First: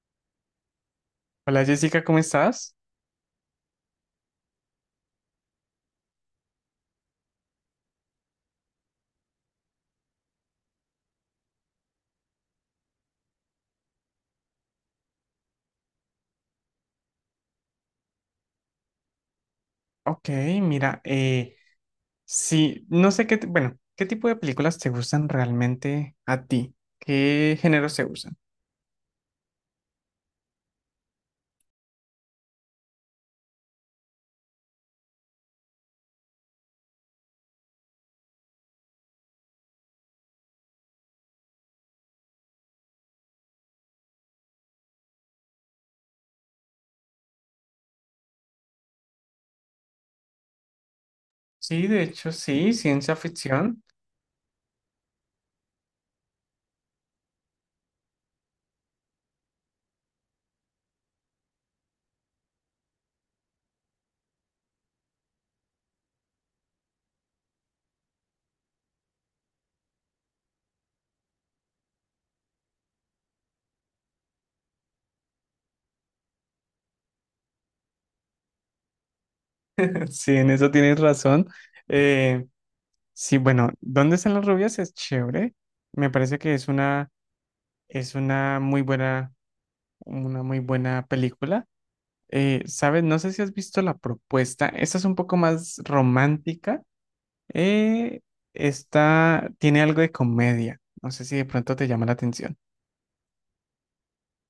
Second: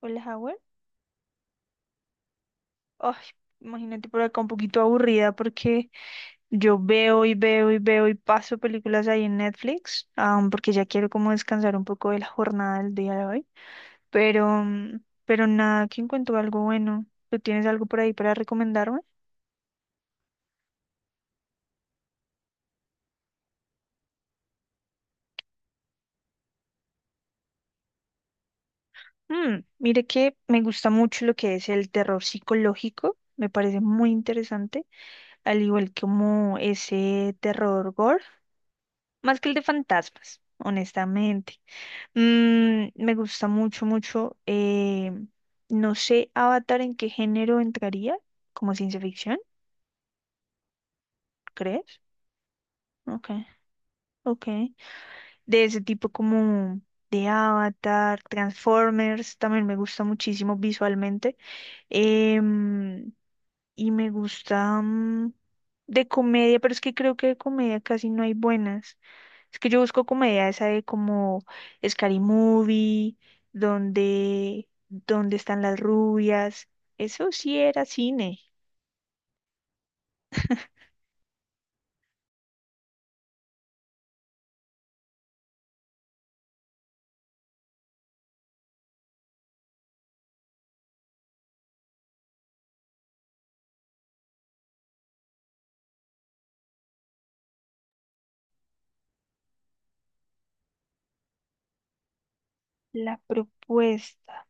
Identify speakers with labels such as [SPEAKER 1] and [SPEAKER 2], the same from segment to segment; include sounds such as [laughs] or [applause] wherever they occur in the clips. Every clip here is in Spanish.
[SPEAKER 1] Hola, Howard.
[SPEAKER 2] Hola Jessica, ¿cómo estás?
[SPEAKER 1] Ay, imagínate por acá un poquito aburrida porque yo veo y veo y veo y paso películas ahí en Netflix, porque ya quiero como descansar un poco de la jornada del día de hoy. Pero, mm, pero nada, que encuentro algo bueno. ¿Tú tienes algo por ahí para recomendarme?
[SPEAKER 2] Ok, mira, sí, no sé qué, t- bueno, ¿qué tipo de películas te gustan realmente a ti? ¿Qué géneros te gustan?
[SPEAKER 1] Mire que me gusta mucho lo que es el terror psicológico. Me parece muy interesante, al igual como ese terror gore, más que el de fantasmas, honestamente. Me gusta mucho, mucho. No sé, Avatar, ¿en qué género entraría? ¿Como ciencia ficción,
[SPEAKER 2] Sí,
[SPEAKER 1] crees?
[SPEAKER 2] de hecho, sí, ciencia
[SPEAKER 1] Ok,
[SPEAKER 2] ficción.
[SPEAKER 1] ok. De ese tipo como de Avatar, Transformers, también me gusta muchísimo visualmente. Em, y me gusta de comedia, pero es que creo que de comedia casi no hay buenas. Es que yo busco comedia esa de como Scary Movie, donde están las rubias. Eso sí era cine.
[SPEAKER 2] [laughs] Sí, en eso tienes razón. Eh, sí, bueno, ¿dónde están las rubias? Es chévere. Me parece que es una muy buena película. ¿Sabes? No sé si has visto La Propuesta. Esta es un poco más romántica. Eh, Está, tiene algo de comedia. No sé si de pronto te llama la atención.
[SPEAKER 1] La propuesta.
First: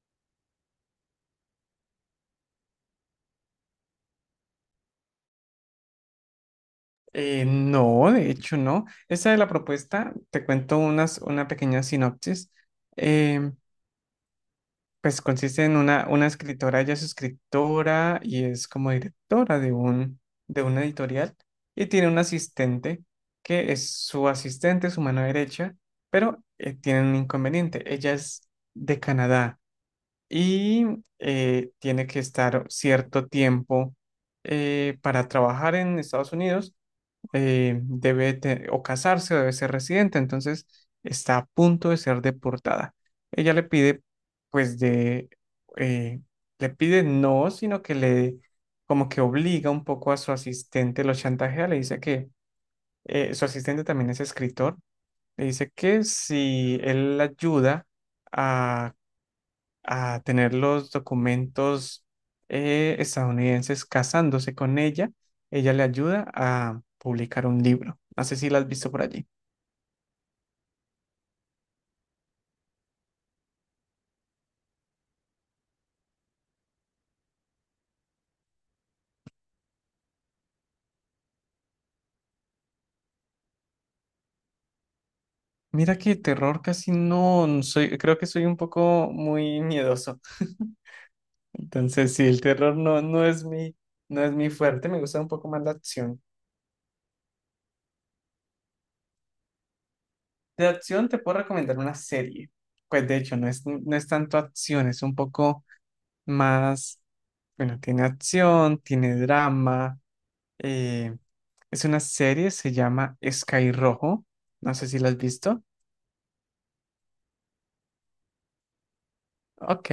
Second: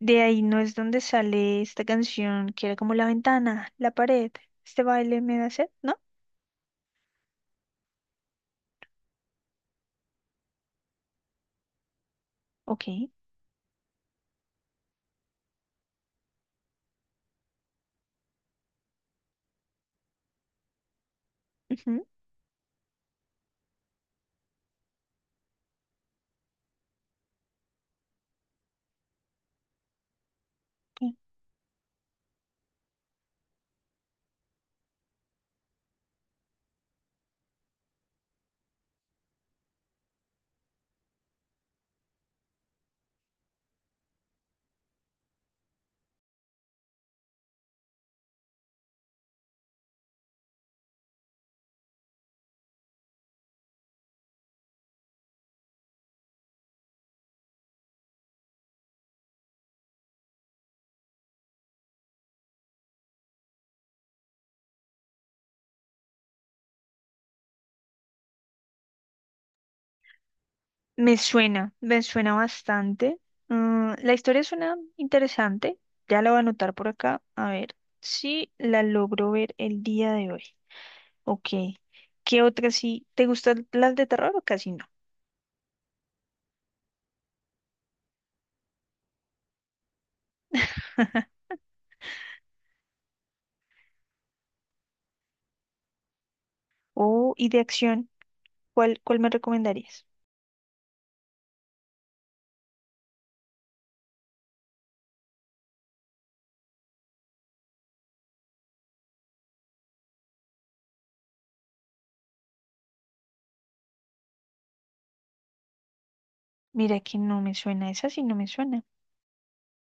[SPEAKER 1] De ahí no es donde sale esta canción que era como la ventana, la pared. Este baile me da sed, ¿no?
[SPEAKER 2] No, de hecho no. Esa es la propuesta. Te cuento una pequeña sinopsis.
[SPEAKER 1] Ok.
[SPEAKER 2] Eh, pues consiste en una escritora, ella es escritora y es como directora de de una editorial, y
[SPEAKER 1] Ujú.
[SPEAKER 2] tiene un asistente que es su asistente, su mano derecha, pero tiene un inconveniente. Ella es de Canadá, y tiene que estar cierto tiempo para trabajar en Estados Unidos. O casarse o debe ser residente, entonces está a punto de ser deportada. Ella le pide, pues de, eh, le pide no, sino que le, como que obliga un poco a su asistente, lo chantajea, le dice que su asistente también es escritor, le dice que si él la ayuda, a a tener los documentos estadounidenses casándose con ella, ella le ayuda a publicar un libro. No sé si la has visto por allí.
[SPEAKER 1] Me suena bastante. La historia suena interesante. Ya la voy a anotar por acá. A ver si la logro ver el día de hoy. Ok. ¿Qué otra sí? ¿Te gustan las de terror o casi no?
[SPEAKER 2] Mira que terror casi no, no soy, creo que soy un poco muy miedoso. [laughs]
[SPEAKER 1] [laughs]
[SPEAKER 2] Entonces, sí, el terror no, no es mi, no es mi fuerte, me gusta un poco más la acción.
[SPEAKER 1] Oh, y de acción, ¿cuál me recomendarías?
[SPEAKER 2] De acción te puedo recomendar una serie. Pues de hecho, no es tanto acción, es un poco más, bueno, tiene acción, tiene drama. Eh, es una serie, se llama Sky Rojo. No sé si la has visto.
[SPEAKER 1] Mira que no me suena, esa sí no me suena.
[SPEAKER 2] Ok,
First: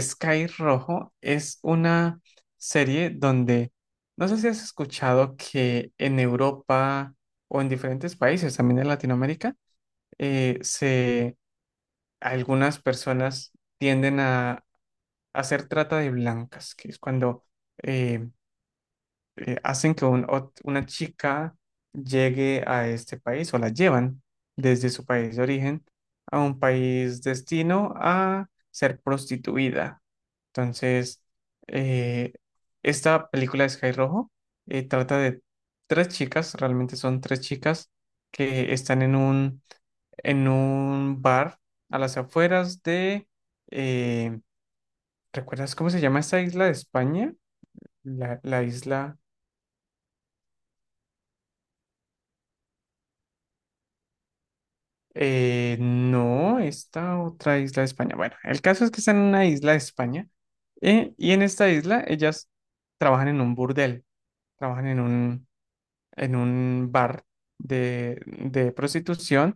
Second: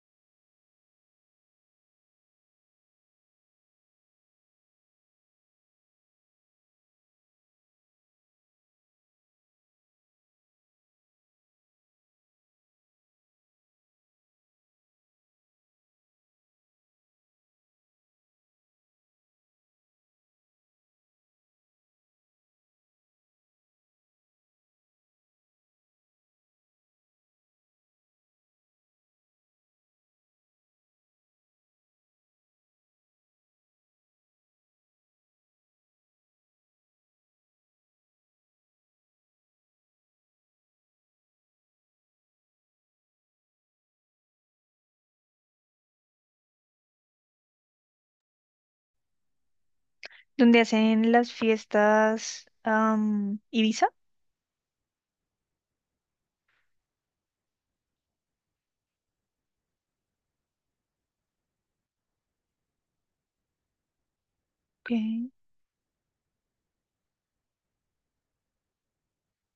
[SPEAKER 2] Sky Rojo es una serie donde, no sé si has escuchado que en Europa o en diferentes países, también en Latinoamérica, eh, se, algunas personas tienden a hacer trata de blancas, que es cuando eh, hacen que un ot- una chica llegue a este país o la llevan desde su país de origen a un país destino a ser prostituida. Entonces, eh, esta película de Sky Rojo trata de tres chicas, realmente son tres chicas que están en en un bar a las afueras de... eh, ¿recuerdas cómo se llama esta isla de España? La isla...
[SPEAKER 1] ¿Dónde hacen las fiestas Ibiza?
[SPEAKER 2] No, esta otra isla de España. Bueno, el caso es que está en una isla de España, y en esta isla ellas trabajan en un burdel, trabajan
[SPEAKER 1] Ok,
[SPEAKER 2] en en un bar de prostitución,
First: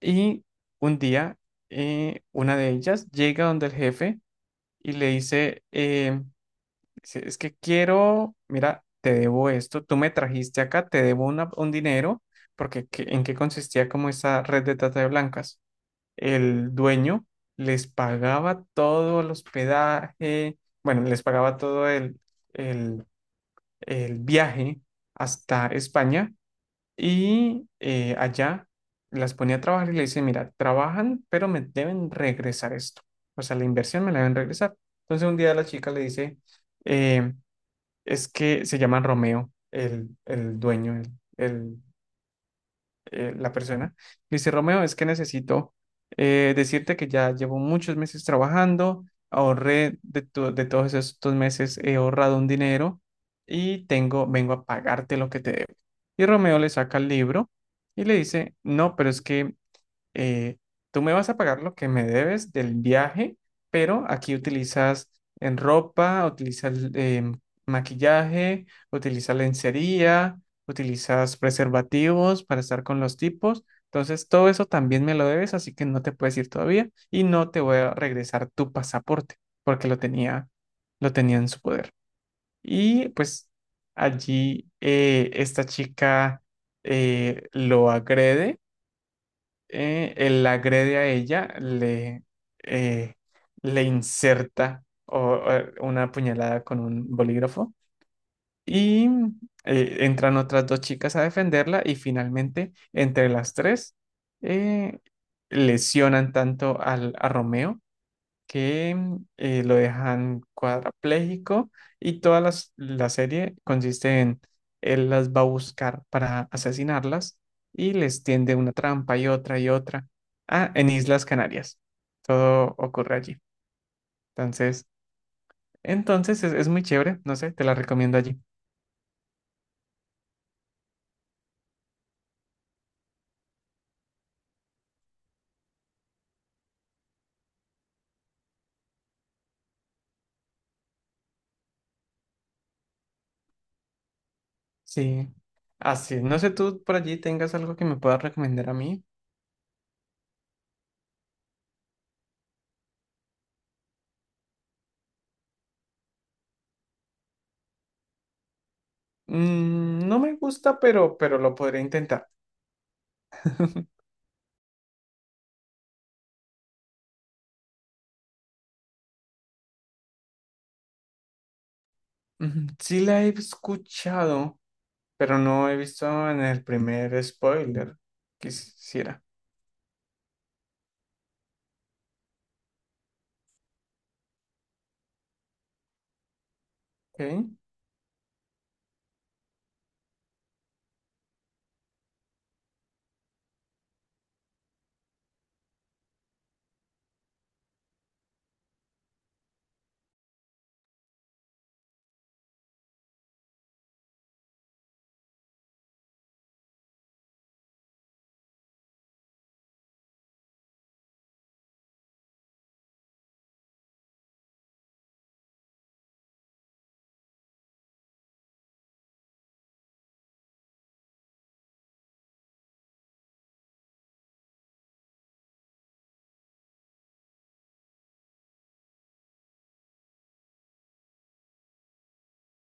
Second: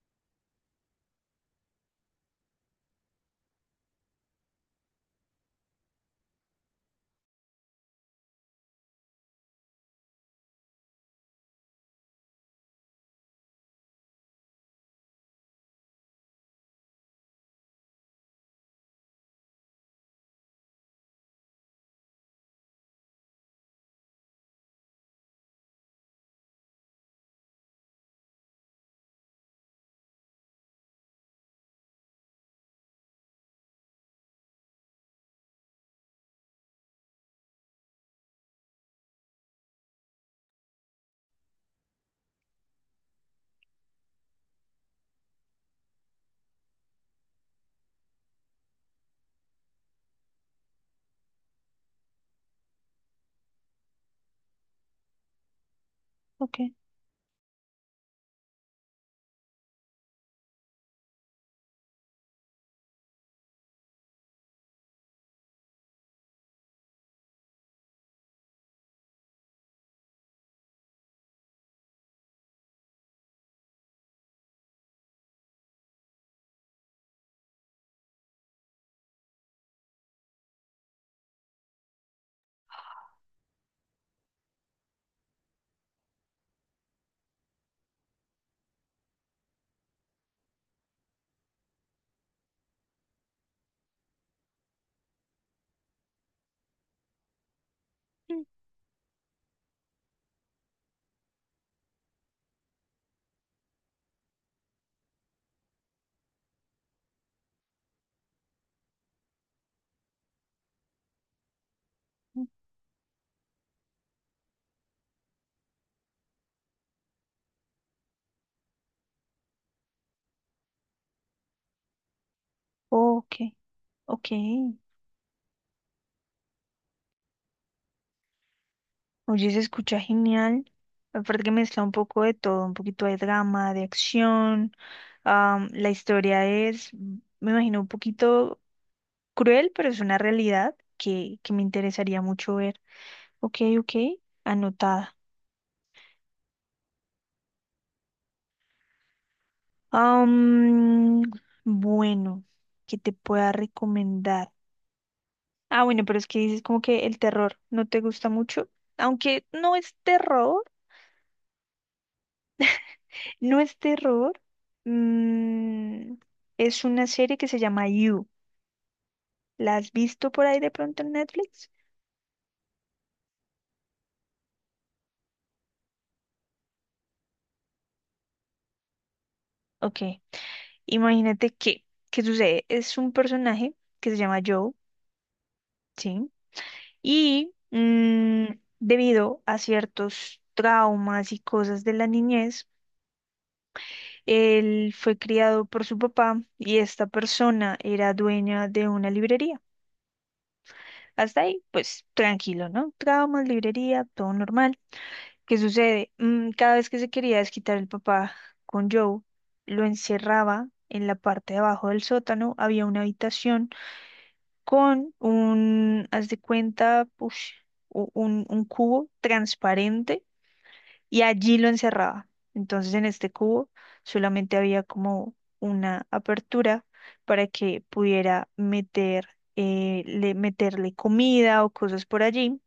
[SPEAKER 2] y un día una de ellas llega donde el jefe y le dice, dice, es que quiero, mira, te debo esto, tú me trajiste acá, te debo un dinero, porque ¿en qué consistía como esa red de trata de blancas? El dueño les pagaba todo el hospedaje, bueno, les pagaba el- el viaje hasta España, y allá las ponía a trabajar y le dice, mira, trabajan, pero me deben regresar esto. O sea, la inversión me la deben regresar. Entonces un día la chica le dice, eh, es que se llama Romeo, el dueño, el la persona. Me dice, Romeo, es que necesito decirte que ya llevo muchos meses trabajando, de todos estos meses, he ahorrado un dinero y tengo, vengo a pagarte lo que te debo. Y Romeo
[SPEAKER 1] ok.
[SPEAKER 2] le saca el libro y le dice, no, pero es que eh, tú me vas a pagar lo que me debes del viaje, pero aquí utilizas en ropa, utilizas maquillaje, utilizas lencería, utilizas preservativos para estar con los tipos. Entonces, todo eso también me lo debes, así que no te puedes ir todavía y no te voy a regresar tu pasaporte porque lo tenía en su poder. Y pues allí esta chica lo agrede, él la agrede a ella, eh, le inserta o una puñalada con un bolígrafo,
[SPEAKER 1] Mm,
[SPEAKER 2] y entran otras dos chicas a defenderla y finalmente entre las tres eh, lesionan tanto al, a Romeo que lo dejan cuadrapléjico, y
[SPEAKER 1] mm.
[SPEAKER 2] la serie consiste en él las va a buscar para asesinarlas y les tiende una trampa y otra y otra. Ah, en Islas Canarias. Todo ocurre
[SPEAKER 1] Ok,
[SPEAKER 2] allí.
[SPEAKER 1] ok.
[SPEAKER 2] Entonces, entonces es muy chévere, no sé, te la recomiendo allí.
[SPEAKER 1] Oye, se escucha genial. Aparte que mezcla un poco de todo, un poquito de drama, de acción. La historia es, me imagino, un poquito cruel, pero es una realidad que me interesaría mucho ver. Ok, ok, anotada.
[SPEAKER 2] Sí. Así, no sé, tú por allí tengas algo que me puedas recomendar a mí.
[SPEAKER 1] Am, bueno, que te pueda recomendar. Ah, bueno, pero es que dices como que el terror no te gusta mucho. Aunque no es
[SPEAKER 2] Mm, no me
[SPEAKER 1] terror,
[SPEAKER 2] gusta, pero lo podré intentar.
[SPEAKER 1] no es terror. mm, es una serie que se llama You. ¿La has visto por ahí de pronto en Netflix?
[SPEAKER 2] Ujú, sí la he escuchado, pero no he visto en el primer spoiler. Quisiera.
[SPEAKER 1] Ok, imagínate que, ¿qué sucede? Es un personaje que se llama Joe, ¿sí?
[SPEAKER 2] Ok,
[SPEAKER 1] Y mm, Debido a ciertos traumas y cosas de la niñez, él fue criado por su papá y esta persona era dueña de una librería. Hasta ahí, pues tranquilo, ¿no? Traumas, librería, todo normal. ¿Qué sucede? Cada vez que se quería desquitar el papá con Joe, lo encerraba en la parte de abajo del sótano. Había una habitación con un, haz de cuenta, push, un cubo transparente y allí lo encerraba. Entonces en este cubo solamente había como una apertura para que pudiera meter, meterle comida o cosas por allí,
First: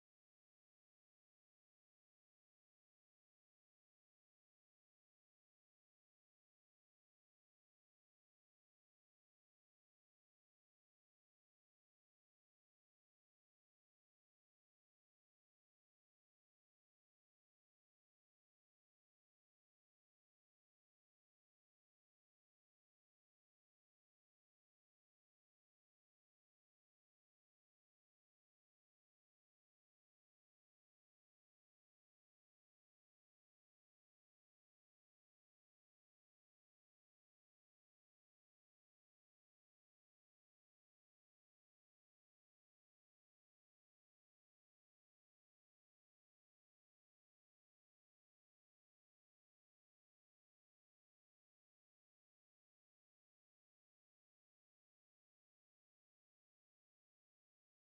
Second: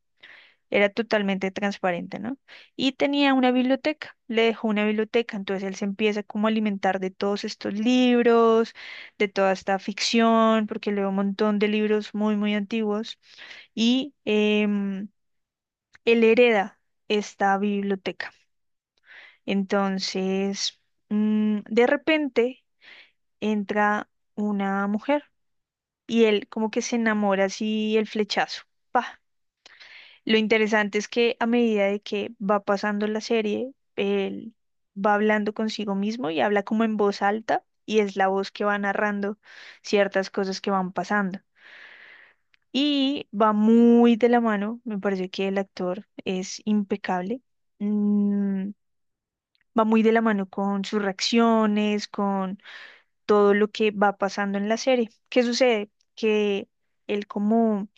[SPEAKER 1] era totalmente transparente, ¿no? Y tenía una biblioteca, le dejó una biblioteca, entonces él se empieza como a alimentar de todos estos libros, de toda esta ficción, porque leo un montón de libros muy, muy antiguos, y él hereda esta biblioteca. Entonces, de repente entra una mujer y él como que se enamora así el flechazo. ¡Pa! Lo interesante es que a medida de que va pasando la serie, él va hablando consigo mismo y habla como en voz alta y es la voz que va narrando ciertas cosas que van pasando. Y va muy de la mano, me parece que el actor es impecable. mm, Va muy de la mano con sus reacciones, con todo lo que va pasando en la serie. ¿Qué sucede? Que él como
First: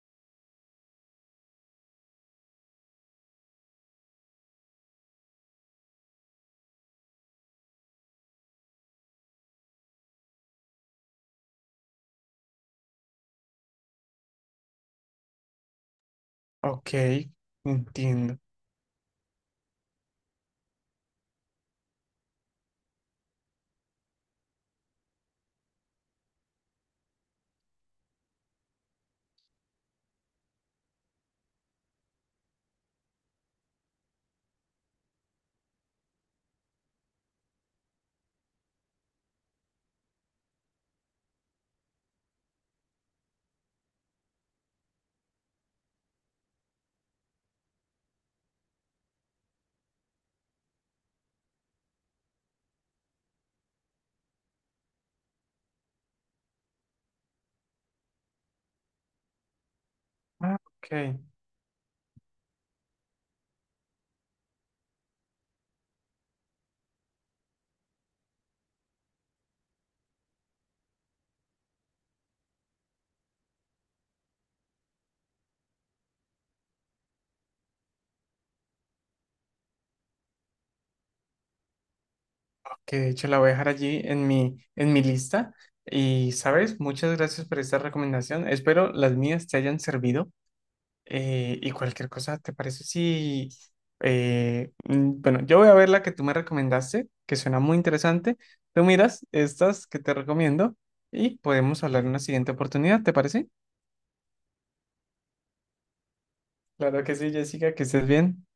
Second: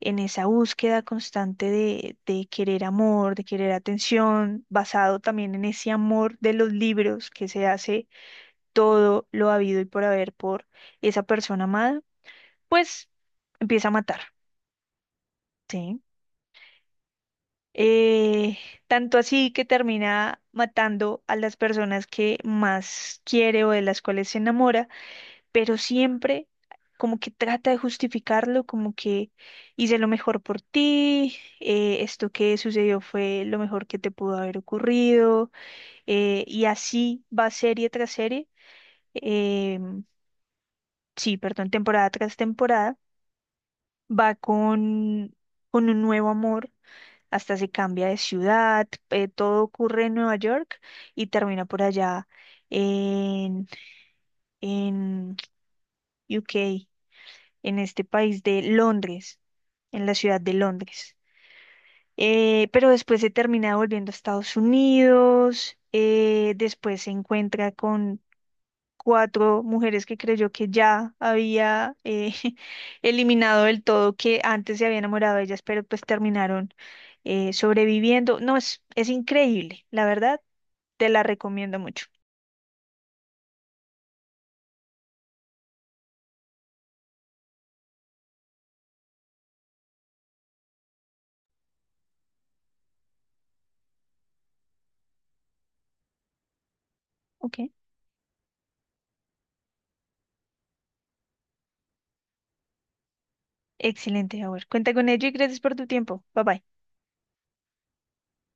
[SPEAKER 1] en esa búsqueda constante de querer amor, de querer atención, basado también en ese amor de los libros que se hace todo lo habido y por haber por esa persona amada, pues empieza a matar, ¿sí?
[SPEAKER 2] ok, entiendo.
[SPEAKER 1] Eh, Tanto así que termina matando a las personas que más quiere o de las cuales se enamora, pero siempre como que trata de justificarlo, como que hice lo mejor por ti, esto que sucedió fue lo mejor que te pudo haber ocurrido, y así va serie tras serie, eh, sí, perdón, temporada tras temporada, va con, un nuevo amor. Hasta se cambia de ciudad, todo ocurre en Nueva York y termina por allá en, en UK. En este país de Londres, en la ciudad de
[SPEAKER 2] Ah, ok,
[SPEAKER 1] Londres. Pero después se termina volviendo a Estados Unidos, después se encuentra con cuatro mujeres que creyó que ya había [laughs] eliminado del todo, que antes se había enamorado de ellas, pero pues terminaron sobreviviendo. No, es, increíble, la verdad, te la recomiendo mucho.
[SPEAKER 2] ok, de hecho la voy a dejar allí en en mi lista. Y, ¿sabes? Muchas gracias por esta recomendación. Espero las mías te hayan servido. Y cualquier cosa, ¿te parece si... bueno, yo voy a ver la que tú me recomendaste, que
[SPEAKER 1] Ok,
[SPEAKER 2] suena muy interesante. Tú miras estas que te recomiendo y podemos hablar en una siguiente oportunidad, ¿te parece?
[SPEAKER 1] excelente, Howard. Cuenta con ello y gracias por tu tiempo. Bye bye.
[SPEAKER 2] Claro que sí, Jessica, que estés bien.